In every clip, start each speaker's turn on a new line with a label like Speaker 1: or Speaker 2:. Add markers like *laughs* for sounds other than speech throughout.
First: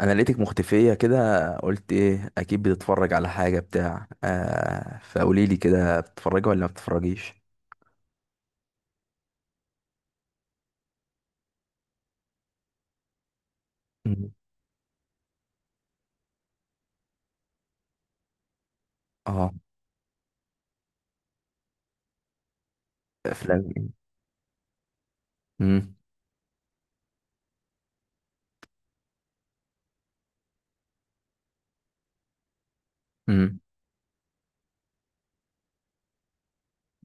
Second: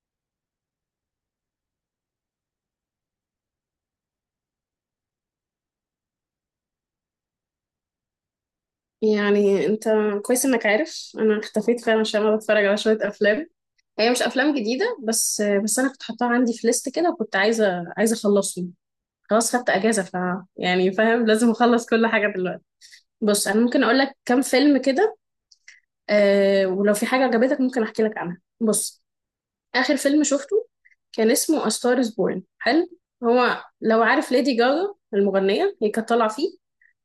Speaker 1: انا لقيتك مختفيه كده. قلت ايه، اكيد بتتفرج على حاجه، بتاع فقولي لي كده، بتتفرجي ولا ما بتتفرجيش؟
Speaker 2: يعني انت كويس انك عارف انا اختفيت فعلا، عشان انا بتفرج على شويه افلام. هي مش
Speaker 1: مم.
Speaker 2: افلام جديده، بس انا كنت حاطاها عندي في ليست كده، وكنت عايزه اخلصهم.
Speaker 1: اه.
Speaker 2: خلاص، خدت اجازه. يعني فاهم، لازم اخلص كل حاجه دلوقتي. بص، انا
Speaker 1: افلام.
Speaker 2: ممكن اقول لك كام فيلم كده.
Speaker 1: امم.
Speaker 2: آه، ولو في حاجه عجبتك ممكن احكي لك عنها. بص، اخر فيلم شفته كان اسمه A Star is Born، حلو.
Speaker 1: امم.
Speaker 2: هو، لو عارف ليدي جاجا المغنيه، هي كانت طالعه فيه.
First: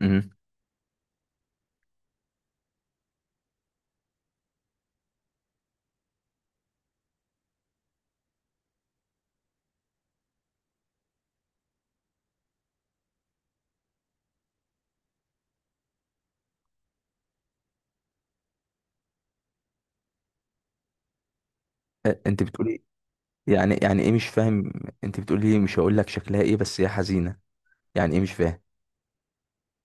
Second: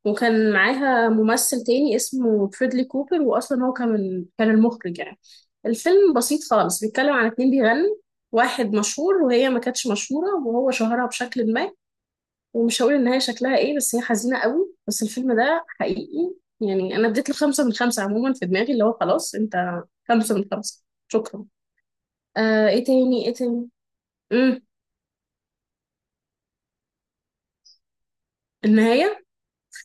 Speaker 1: امم
Speaker 2: وكان معاها ممثل تاني اسمه فريدلي كوبر، واصلا هو كان المخرج يعني. الفيلم بسيط خالص، بيتكلم عن اتنين بيغنوا. واحد مشهور وهي ما كانتش مشهورة، وهو شهرها بشكل ما. ومش هقول ان هي شكلها ايه، بس هي حزينة قوي، بس الفيلم ده حقيقي. يعني انا اديت له 5 من 5، عموما في دماغي اللي هو خلاص انت. 5 من 5. شكرا.
Speaker 1: انت
Speaker 2: آه،
Speaker 1: بتقولي.
Speaker 2: ايه تاني ايه تاني.
Speaker 1: يعني ايه؟ مش
Speaker 2: امم.
Speaker 1: فاهم. انت بتقولي مش هقول لك شكلها ايه بس هي حزينه. يعني ايه؟ مش فاهم.
Speaker 2: النهاية.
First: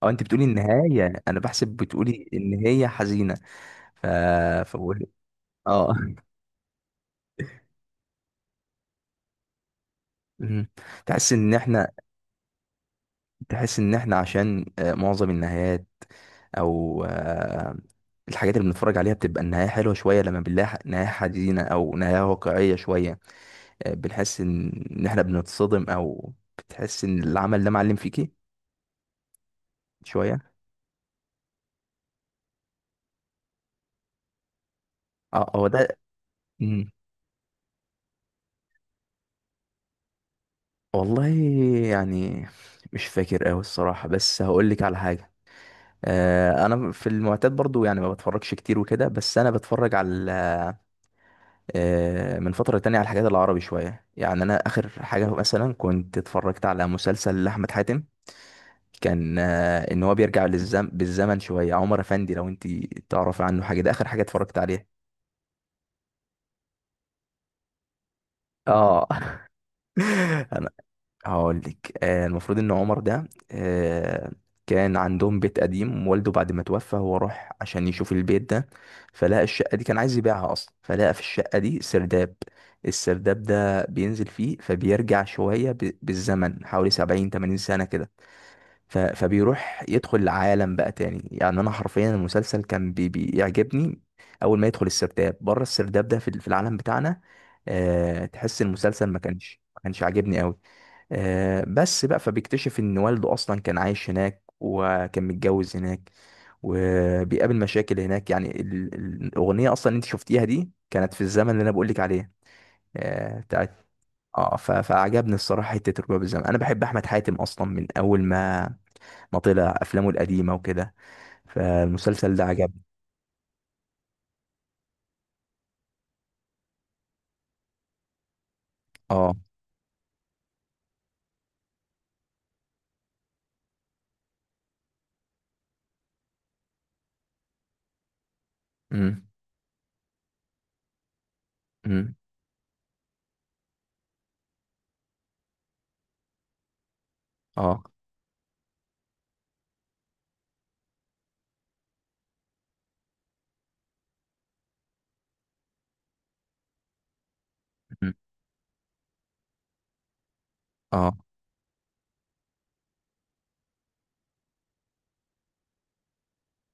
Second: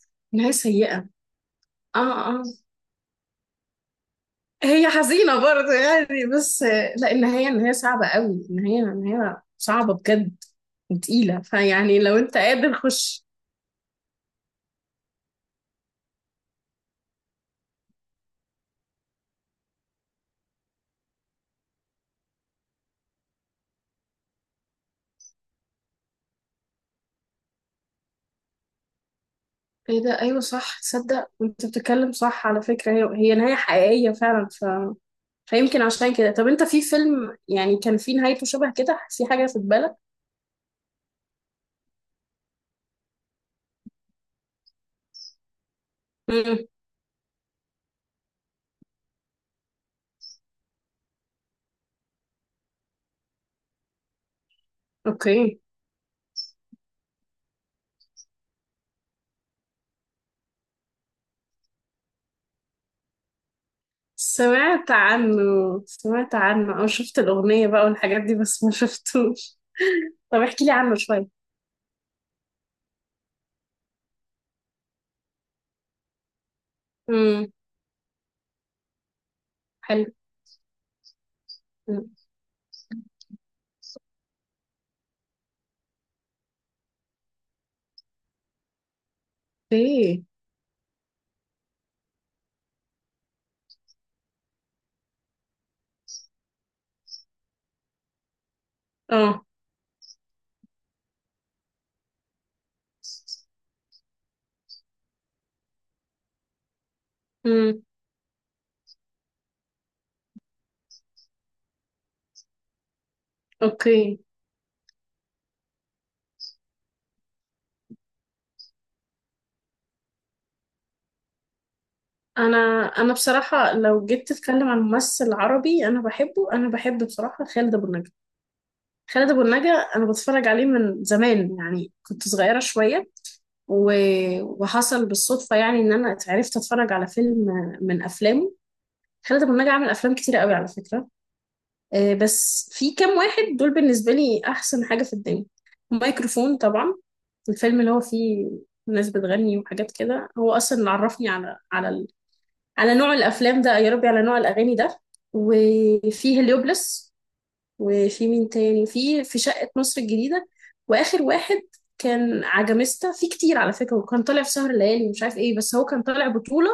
Speaker 1: اه، انت بتقولي
Speaker 2: نهاية سيئة.
Speaker 1: النهايه، انا بحسب بتقولي
Speaker 2: اه. اه.
Speaker 1: ان هي حزينه. ف
Speaker 2: هي
Speaker 1: فبقول
Speaker 2: حزينة برضه
Speaker 1: اه. *laughs*
Speaker 2: يعني بس. لا، النهاية صعبة قوي، النهاية صعبة بجد.
Speaker 1: مم. تحس
Speaker 2: وتقيلة،
Speaker 1: ان احنا
Speaker 2: فيعني لو انت قادر خش.
Speaker 1: تحس ان احنا عشان معظم النهايات، او الحاجات اللي بنتفرج عليها بتبقى النهاية حلوة شوية، لما بنلاقي نهاية حزينة او نهاية واقعية شوية، بنحس ان احنا بنتصدم او بتحس ان العمل ده معلم فيكي
Speaker 2: ايه ده،
Speaker 1: شوية.
Speaker 2: ايوه صح، تصدق انت بتتكلم صح على فكرة. هي هي نهاية حقيقية فعلا.
Speaker 1: اه، هو
Speaker 2: فيمكن
Speaker 1: ده.
Speaker 2: عشان كده. طب انت في
Speaker 1: مم.
Speaker 2: فيلم يعني كان في نهايته شبه كده، في حاجة في بالك؟
Speaker 1: والله يعني مش فاكر اوي الصراحة، بس هقول لك على حاجة.
Speaker 2: مم.
Speaker 1: انا في المعتاد برضو يعني ما بتفرجش كتير وكده، بس انا بتفرج على من فترة تانية على الحاجات العربي شوية. يعني أنا آخر حاجة
Speaker 2: اوكي.
Speaker 1: مثلا كنت اتفرجت على مسلسل لأحمد حاتم، كان إن هو بيرجع بالزمن شوية. عمر أفندي، لو أنت تعرف عنه حاجة، ده آخر حاجة اتفرجت عليها.
Speaker 2: سمعت عنه. سمعت عنه او شفت الأغنية بقى والحاجات دي، بس ما
Speaker 1: اه. *laughs*
Speaker 2: شفتوش. *laughs* طب
Speaker 1: *laughs*
Speaker 2: احكي
Speaker 1: أنا
Speaker 2: لي عنه شوية.
Speaker 1: هقول لك، المفروض ان عمر ده آه، كان عندهم بيت قديم، والده بعد ما توفى هو راح
Speaker 2: امم.
Speaker 1: عشان يشوف البيت ده، فلقى الشقة دي كان
Speaker 2: حلو.
Speaker 1: عايز يبيعها اصلا، فلقى في الشقة دي
Speaker 2: مم.
Speaker 1: سرداب. السرداب ده بينزل فيه، فبيرجع شوية بالزمن، حوالي 70 80 سنة كده. فبيروح يدخل
Speaker 2: اوكي.
Speaker 1: العالم بقى تاني. يعني انا حرفيا المسلسل كان بيعجبني. اول ما يدخل السرداب، بره السرداب ده في، في العالم بتاعنا، تحس المسلسل ما
Speaker 2: اه.
Speaker 1: كانش ما كانش عاجبني قوي. بس بقى، فبيكتشف ان والده اصلا كان عايش هناك وكان متجوز هناك، وبيقابل
Speaker 2: امم.
Speaker 1: مشاكل هناك. يعني الاغنيه اصلا اللي انت شفتيها دي كانت في الزمن اللي انا بقولك عليه، بتاعت.
Speaker 2: اوكي.
Speaker 1: اه، فعجبني الصراحه، حته الرباب الزمن. انا بحب احمد حاتم اصلا من اول ما مطلة افلامه القديمه وكده، فالمسلسل ده
Speaker 2: انا
Speaker 1: عجبني.
Speaker 2: انا بصراحه لو جيت تتكلم عن ممثل عربي انا بحب بصراحه خالد ابو النجا. خالد
Speaker 1: اه.
Speaker 2: ابو النجا. انا بتفرج عليه من زمان، يعني كنت صغيره شويه. و... وحصل بالصدفه يعني ان انا اتفرج على فيلم من افلامه.
Speaker 1: امم.
Speaker 2: خالد ابو النجا عمل افلام كتير قوي على فكره.
Speaker 1: امم.
Speaker 2: بس في كام واحد دول بالنسبه لي احسن حاجه في الدنيا. مايكروفون طبعا، الفيلم
Speaker 1: اه.
Speaker 2: اللي هو فيه ناس بتغني وحاجات كده، هو اصلا اللي عرفني على على نوع الافلام ده، يا ربي، على نوع الاغاني ده. وفي هليوبلس،
Speaker 1: أمم.
Speaker 2: وفي مين تاني، وفي شقة مصر الجديدة.
Speaker 1: اه.
Speaker 2: واخر واحد كان عجميستا، في كتير على فكرة، وكان طالع في سهر الليالي ومش عارف ايه، بس هو كان طالع بطولة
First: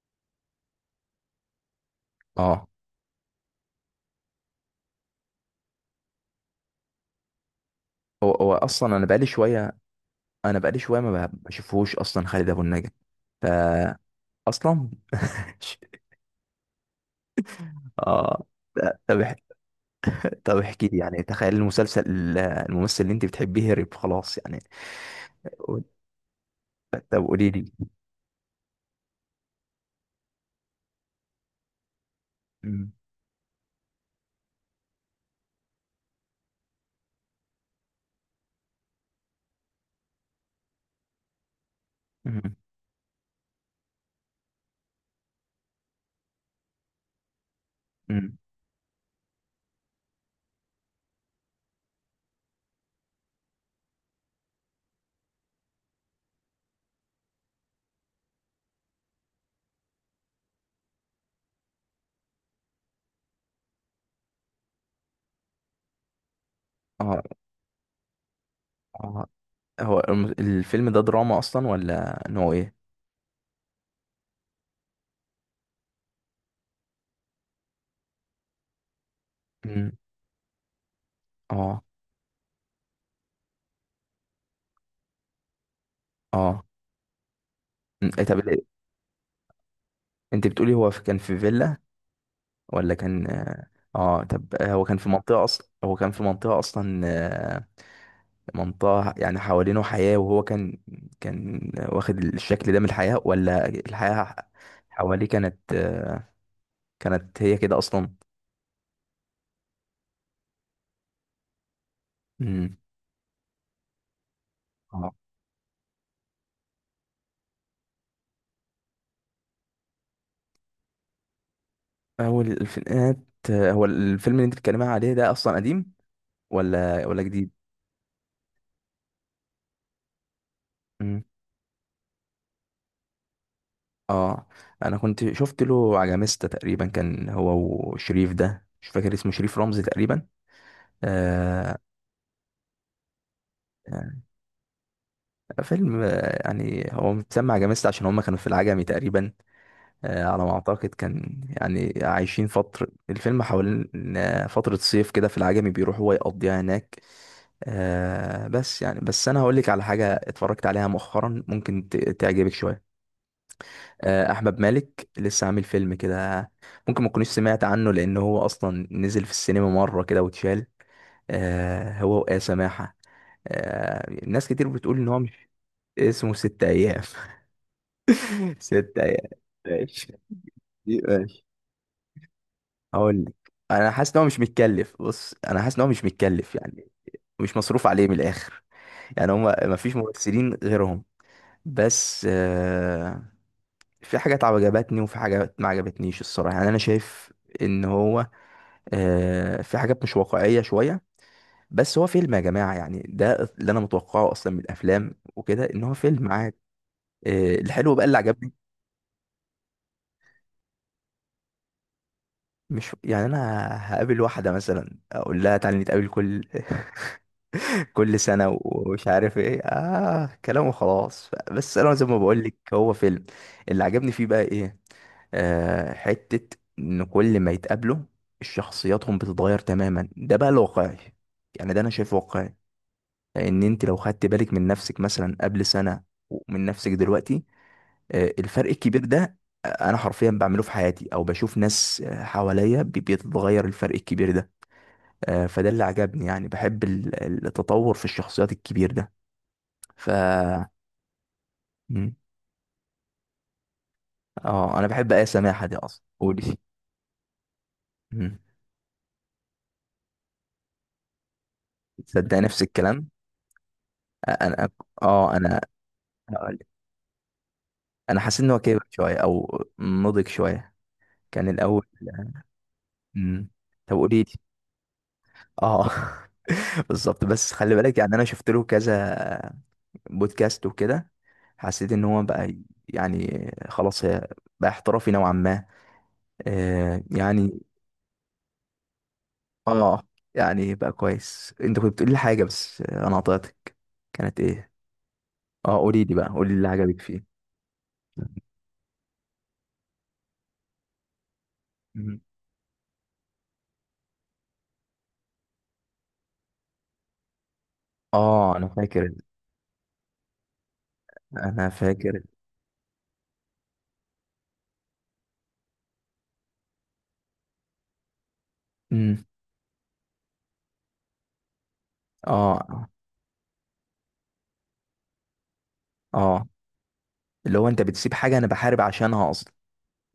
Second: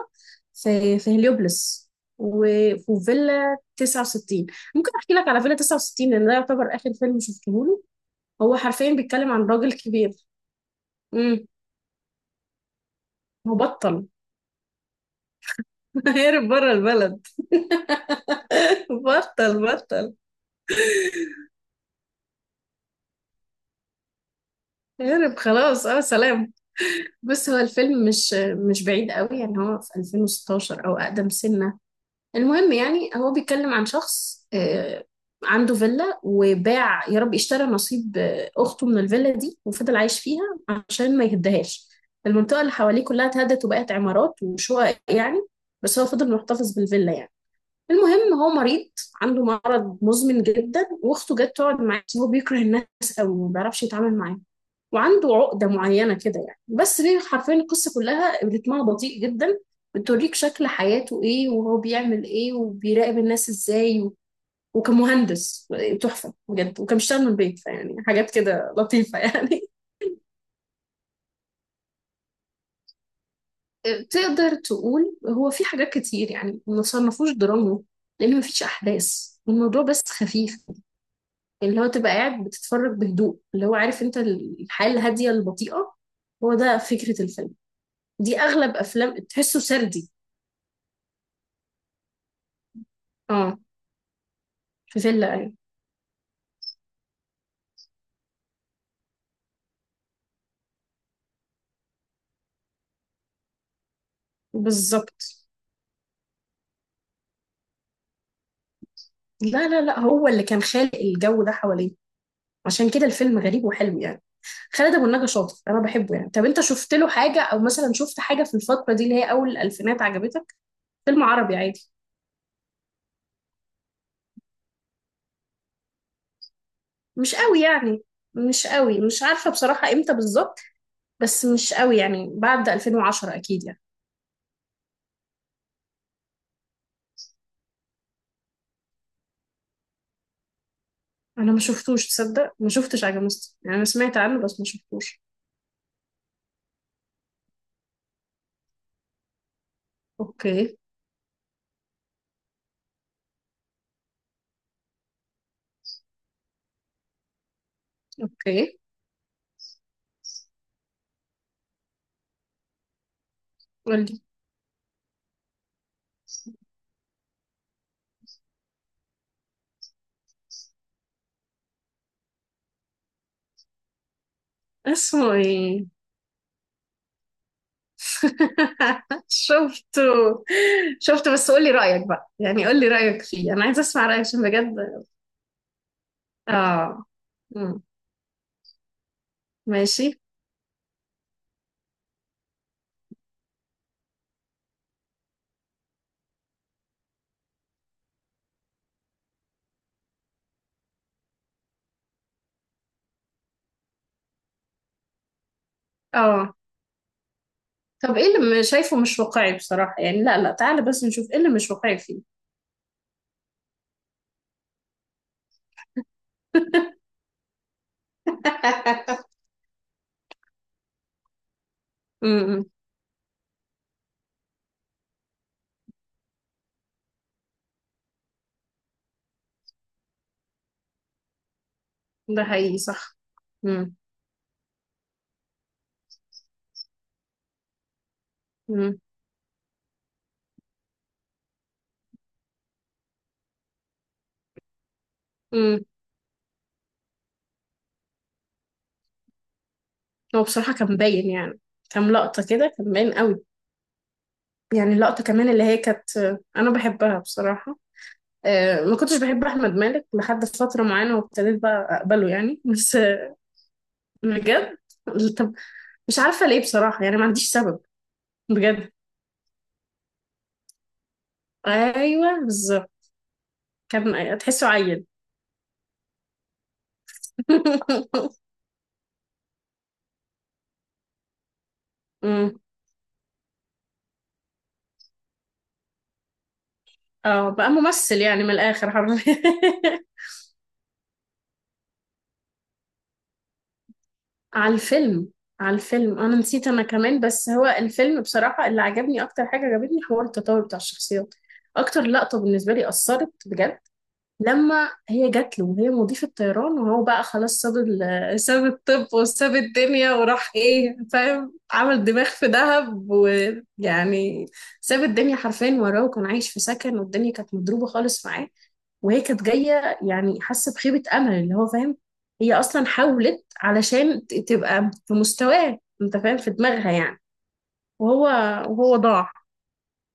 Speaker 2: في هليوبلس
Speaker 1: اه.
Speaker 2: وفيلا 69. ممكن احكي لك على فيلا 69 لان ده يعتبر اخر فيلم شفته له.
Speaker 1: هو
Speaker 2: هو حرفيا
Speaker 1: اصلا انا بقالي
Speaker 2: بيتكلم عن راجل
Speaker 1: شويه،
Speaker 2: كبير.
Speaker 1: انا بقالي شويه ما ب-
Speaker 2: امم.
Speaker 1: بشوفهوش اصلا خالد ابو النجا. فا
Speaker 2: مبطل.
Speaker 1: اصلا. *laughs*
Speaker 2: *laughs* هرب بره البلد.
Speaker 1: اه. لا،
Speaker 2: *laughs* بطل بطل،
Speaker 1: طب احكي لي يعني، تخيل المسلسل، الممثل اللي انت بتحبيه هرب خلاص يعني.
Speaker 2: هرب خلاص، اه، سلام.
Speaker 1: طب قولي
Speaker 2: بس هو
Speaker 1: لي.
Speaker 2: الفيلم مش بعيد قوي يعني. هو في 2016 او اقدم سنة. المهم
Speaker 1: أمم.
Speaker 2: يعني هو بيتكلم عن شخص عنده فيلا، وباع، يا رب اشترى نصيب اخته من الفيلا دي، وفضل عايش فيها عشان ما يهدهاش.
Speaker 1: أمم.
Speaker 2: المنطقة اللي حواليه كلها اتهدت وبقت عمارات وشقق يعني، بس هو فضل محتفظ بالفيلا يعني. المهم
Speaker 1: أمم.
Speaker 2: هو مريض، عنده مرض مزمن جدا، واخته جت تقعد معاه، بس هو بيكره الناس قوي، ما بيعرفش يتعامل معاهم. وعنده عقدة معينة كده يعني، بس هي حرفيا القصة كلها رتمها بطيء جدا. بتوريك شكل حياته ايه، وهو بيعمل ايه، وبيراقب الناس ازاي. وكمهندس تحفة بجد، وكان بيشتغل
Speaker 1: اه.
Speaker 2: من البيت، فيعني حاجات كده لطيفة
Speaker 1: اه.
Speaker 2: يعني.
Speaker 1: هو الفيلم ده دراما اصلا ولا نوع ايه؟
Speaker 2: *laughs* تقدر تقول هو في حاجات كتير، يعني ما صنفوش دراما لأن مفيش أحداث، الموضوع
Speaker 1: أمم.
Speaker 2: بس خفيف. اللي
Speaker 1: اه.
Speaker 2: هو تبقى قاعد بتتفرج بهدوء، اللي هو عارف انت، الحياة الهادية البطيئة. هو
Speaker 1: اه.
Speaker 2: ده فكرة الفيلم.
Speaker 1: أمم، إيه
Speaker 2: دي
Speaker 1: طب.
Speaker 2: اغلب افلام تحسه سردي.
Speaker 1: انت بتقولي هو كان في فيلا ولا كان؟
Speaker 2: اه.
Speaker 1: اه، طب هو كان
Speaker 2: في
Speaker 1: في
Speaker 2: فيلا،
Speaker 1: منطقة
Speaker 2: ايوه.
Speaker 1: اصلا، هو كان في منطقة اصلا، منطقة يعني حوالينه حياة وهو كان، كان واخد الشكل ده من الحياة ولا الحياة حواليه
Speaker 2: بالظبط.
Speaker 1: كانت، كانت هي كده اصلا.
Speaker 2: لا لا لا، هو اللي كان خالق الجو ده حواليه،
Speaker 1: امم.
Speaker 2: عشان كده الفيلم غريب وحلو يعني. خالد ابو
Speaker 1: اه،
Speaker 2: النجا شاطر، انا بحبه يعني. طب انت شفت له حاجه، او مثلا شفت حاجه في الفتره دي اللي هي اول الالفينات عجبتك؟ فيلم عربي عادي.
Speaker 1: هو الفينات. هو الفيلم اللي انت بتتكلمي عليه ده اصلا قديم ولا ولا
Speaker 2: مش
Speaker 1: جديد؟
Speaker 2: قوي يعني. مش قوي، مش عارفه بصراحه امتى بالظبط.
Speaker 1: امم.
Speaker 2: بس مش قوي يعني، بعد 2010 اكيد يعني.
Speaker 1: اه. انا كنت شفت له عجميستا تقريبا، كان هو وشريف، ده مش فاكر اسمه، شريف رمزي تقريبا.
Speaker 2: انا ما
Speaker 1: آه.
Speaker 2: شفتوش، تصدق ما شفتش عجمست يعني. انا سمعت
Speaker 1: آه،
Speaker 2: عنه بس ما شفتوش.
Speaker 1: فيلم، يعني هو متسمى عجميست عشان هم كانوا في العجمي تقريبا. آه، على ما
Speaker 2: اوكي.
Speaker 1: أعتقد كان، يعني عايشين فترة الفيلم حوالين فترة صيف كده في العجمي، بيروح هو يقضيها هناك.
Speaker 2: اوكي.
Speaker 1: بس يعني، بس أنا هقولك على حاجة اتفرجت عليها مؤخرا، ممكن تعجبك شوية.
Speaker 2: قولي.
Speaker 1: أحمد مالك لسه عامل فيلم كده، ممكن ما تكونيش سمعت عنه لأن هو أصلا نزل في السينما مرة كده واتشال. آه، هو وآية سماحة. آه، ناس كتير بتقول إن هو
Speaker 2: اسمه
Speaker 1: مش.
Speaker 2: ايه؟
Speaker 1: اسمه ست ايام. *laughs* ست
Speaker 2: *laughs*
Speaker 1: ايام.
Speaker 2: شفته.
Speaker 1: ماشي. دي
Speaker 2: شفته،
Speaker 1: ماشي.
Speaker 2: بس قولي رأيك بقى، يعني قولي رأيك
Speaker 1: هقول لك،
Speaker 2: فيه، انا عايزه
Speaker 1: انا
Speaker 2: اسمع
Speaker 1: حاسس ان
Speaker 2: رأيك
Speaker 1: هو مش
Speaker 2: عشان
Speaker 1: متكلف.
Speaker 2: بجد.
Speaker 1: بص انا حاسس ان هو مش متكلف يعني،
Speaker 2: اه.
Speaker 1: مش
Speaker 2: مم.
Speaker 1: مصروف عليه من الاخر. يعني هم ما فيش
Speaker 2: ماشي.
Speaker 1: ممثلين غيرهم. بس في حاجات عجبتني وفي حاجات ما عجبتنيش الصراحه. يعني انا شايف ان هو في حاجات مش واقعيه شويه، بس هو فيلم يا جماعه. يعني ده اللي انا متوقعه اصلا من الافلام وكده، ان هو فيلم
Speaker 2: اه.
Speaker 1: عادي. الحلو بقى
Speaker 2: طب
Speaker 1: اللي
Speaker 2: ايه
Speaker 1: عجبني،
Speaker 2: اللي شايفه مش واقعي بصراحة؟ يعني لا لا، تعالى بس نشوف ايه اللي مش واقعي فيه.
Speaker 1: مش يعني انا هقابل واحده مثلا اقول لها تعالي نتقابل كل
Speaker 2: *laughs*
Speaker 1: *laughs* كل سنه ومش عارف ايه، اه كلام وخلاص، بس انا زي ما بقول لك
Speaker 2: امم.
Speaker 1: هو فيلم. اللي عجبني فيه بقى ايه، حته ان كل ما يتقابلوا شخصياتهم بتتغير تماما، ده بقى الواقعي، يعني ده انا شايفه
Speaker 2: ده
Speaker 1: واقعي.
Speaker 2: حقيقي صح.
Speaker 1: لان انت
Speaker 2: امم.
Speaker 1: لو خدت بالك من نفسك مثلا قبل سنه، ومن نفسك دلوقتي، الفرق الكبير ده، انا حرفيا بعمله في حياتي، او بشوف ناس حواليا بيتغير الفرق الكبير ده. فده
Speaker 2: امم.
Speaker 1: اللي عجبني، يعني بحب التطور في الشخصيات الكبير ده. ف
Speaker 2: هو بصراحة كان باين يعني، كام
Speaker 1: مم.
Speaker 2: لقطة كده كان باين قوي.
Speaker 1: اه انا
Speaker 2: يعني
Speaker 1: بحب
Speaker 2: اللقطة
Speaker 1: ايه
Speaker 2: كمان اللي
Speaker 1: سماحه دي
Speaker 2: هي
Speaker 1: اصلا،
Speaker 2: كانت،
Speaker 1: قولي.
Speaker 2: أنا بحبها بصراحة.
Speaker 1: مم.
Speaker 2: ما كنتش بحب أحمد مالك لحد فترة معينة، وابتديت بقى أقبله
Speaker 1: تصدق
Speaker 2: يعني،
Speaker 1: نفس
Speaker 2: بس
Speaker 1: الكلام. انا
Speaker 2: بجد.
Speaker 1: اه
Speaker 2: طب،
Speaker 1: انا
Speaker 2: مش عارفة ليه
Speaker 1: هقولك.
Speaker 2: بصراحة، يعني ما عنديش سبب.
Speaker 1: انا حاسس ان هو كبر
Speaker 2: بجد.
Speaker 1: شويه او نضج شويه كان الاول.
Speaker 2: أيوه بالظبط.
Speaker 1: مم. طب قولي.
Speaker 2: كان تحسه عيل.
Speaker 1: اه. *laughs* بالظبط. بس خلي بالك، يعني انا
Speaker 2: *laughs*
Speaker 1: شفت له كذا بودكاست وكده، حسيت ان هو
Speaker 2: أمم.
Speaker 1: بقى يعني خلاص هي، بقى احترافي نوعا ما.
Speaker 2: اه،
Speaker 1: يعني
Speaker 2: بقى ممثل يعني من الآخر حرفيا.
Speaker 1: اه يعني بقى كويس. انت كنت بتقول لي حاجه بس انا قطعتك، كانت
Speaker 2: *laughs*
Speaker 1: ايه؟
Speaker 2: على الفيلم. على
Speaker 1: اه، قولي لي
Speaker 2: الفيلم
Speaker 1: بقى،
Speaker 2: أنا
Speaker 1: قولي لي
Speaker 2: نسيت.
Speaker 1: اللي
Speaker 2: أنا
Speaker 1: عجبك
Speaker 2: كمان،
Speaker 1: فيه.
Speaker 2: بس هو الفيلم بصراحة اللي عجبني أكتر حاجة عجبتني حوار التطور بتاع الشخصيات. أكتر
Speaker 1: مم.
Speaker 2: لقطة بالنسبة لي أثرت بجد، لما هي جات له وهي مضيفة طيران، وهو بقى خلاص ساب *laughs*
Speaker 1: اه
Speaker 2: ساب
Speaker 1: انا
Speaker 2: الطب
Speaker 1: فاكر،
Speaker 2: وساب الدنيا وراح، ايه فاهم،
Speaker 1: انا
Speaker 2: عمل
Speaker 1: فاكر.
Speaker 2: دماغ في دهب، ويعني ساب الدنيا حرفيا وراه، وكان عايش في سكن، والدنيا كانت مضروبة خالص معاه. وهي
Speaker 1: امم.
Speaker 2: كانت جاية، يعني حاسة بخيبة أمل، اللي هو فاهم. هي أصلا
Speaker 1: اه.
Speaker 2: حاولت علشان تبقى في مستواه، انت فاهم،
Speaker 1: اه.
Speaker 2: في دماغها يعني.
Speaker 1: اللي هو انت بتسيب
Speaker 2: وهو
Speaker 1: حاجه انا بحارب
Speaker 2: وهو
Speaker 1: عشانها
Speaker 2: ضاع.
Speaker 1: اصلا،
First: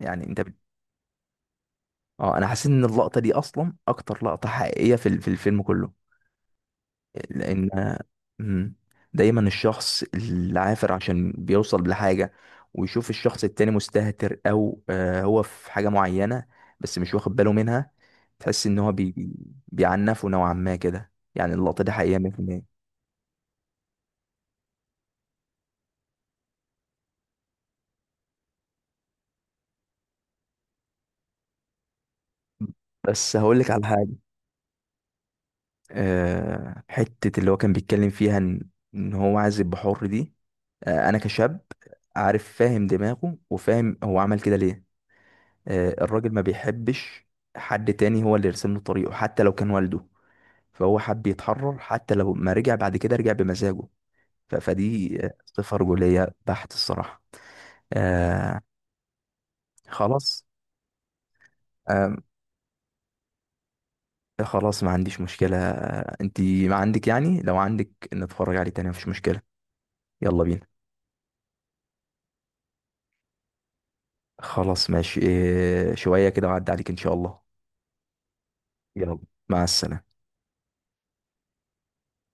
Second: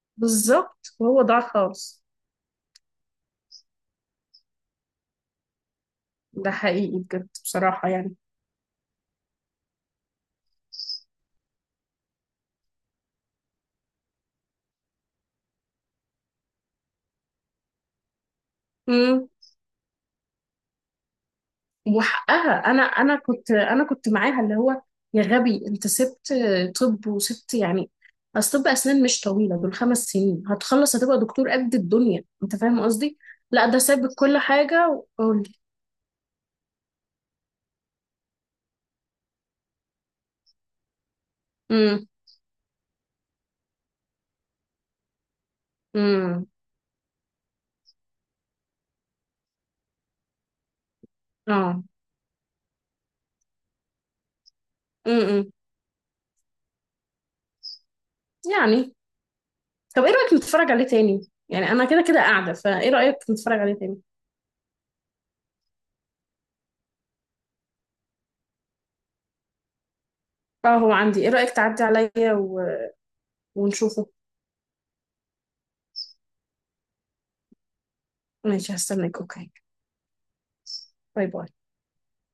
Speaker 1: يعني انت.
Speaker 2: بالظبط، وهو ضاع خالص.
Speaker 1: اه، انا حسيت ان اللقطه دي اصلا اكتر لقطه حقيقيه في في الفيلم كله.
Speaker 2: ده حقيقي بجد بصراحة.
Speaker 1: لان مم، دايما الشخص العافر عشان بيوصل لحاجه، ويشوف الشخص التاني مستهتر او هو في حاجه معينه بس مش واخد باله منها، تحس ان هو
Speaker 2: يعني
Speaker 1: بيعنفه نوعا ما كده. يعني اللقطه دي حقيقيه
Speaker 2: وحقها،
Speaker 1: 100%.
Speaker 2: انا كنت معاها، اللي هو يا غبي، انت سبت. طب وسبت يعني. اصل طب اسنان مش طويله، دول 5 سنين هتخلص، هتبقى دكتور قد الدنيا، انت فاهم قصدي.
Speaker 1: بس هقول
Speaker 2: لا،
Speaker 1: لك
Speaker 2: ده
Speaker 1: على حاجه،
Speaker 2: ساب كل حاجه، وقول.
Speaker 1: حته اللي هو كان بيتكلم فيها ان هو عايز يبقى حر دي، انا كشاب
Speaker 2: امم.
Speaker 1: عارف فاهم دماغه وفاهم هو عمل كده ليه. الراجل ما
Speaker 2: امم.
Speaker 1: بيحبش حد تاني هو اللي يرسم له طريقه حتى لو كان والده، فهو حب يتحرر،
Speaker 2: اه.
Speaker 1: حتى لو ما رجع بعد كده رجع بمزاجه. فدي
Speaker 2: امم. امم.
Speaker 1: صفة رجولية بحت الصراحة. آه.
Speaker 2: يعني، طب ايه رايك
Speaker 1: خلاص.
Speaker 2: نتفرج عليه تاني؟ يعني انا كده
Speaker 1: آه
Speaker 2: كده قاعده، فايه رايك نتفرج عليه تاني؟
Speaker 1: خلاص ما عنديش مشكلة، آه انتي ما عندك، يعني لو عندك نتفرج عليه تاني مفيش مشكلة، يلا بينا.
Speaker 2: اه، هو عندي. ايه رايك تعدي عليا؟ ونشوفه.
Speaker 1: خلاص ماشي، شوية كده وعد عليك ان شاء الله.
Speaker 2: ماشي،
Speaker 1: يلا،
Speaker 2: هستناك، اوكي.
Speaker 1: مع السلامة.
Speaker 2: باي باي.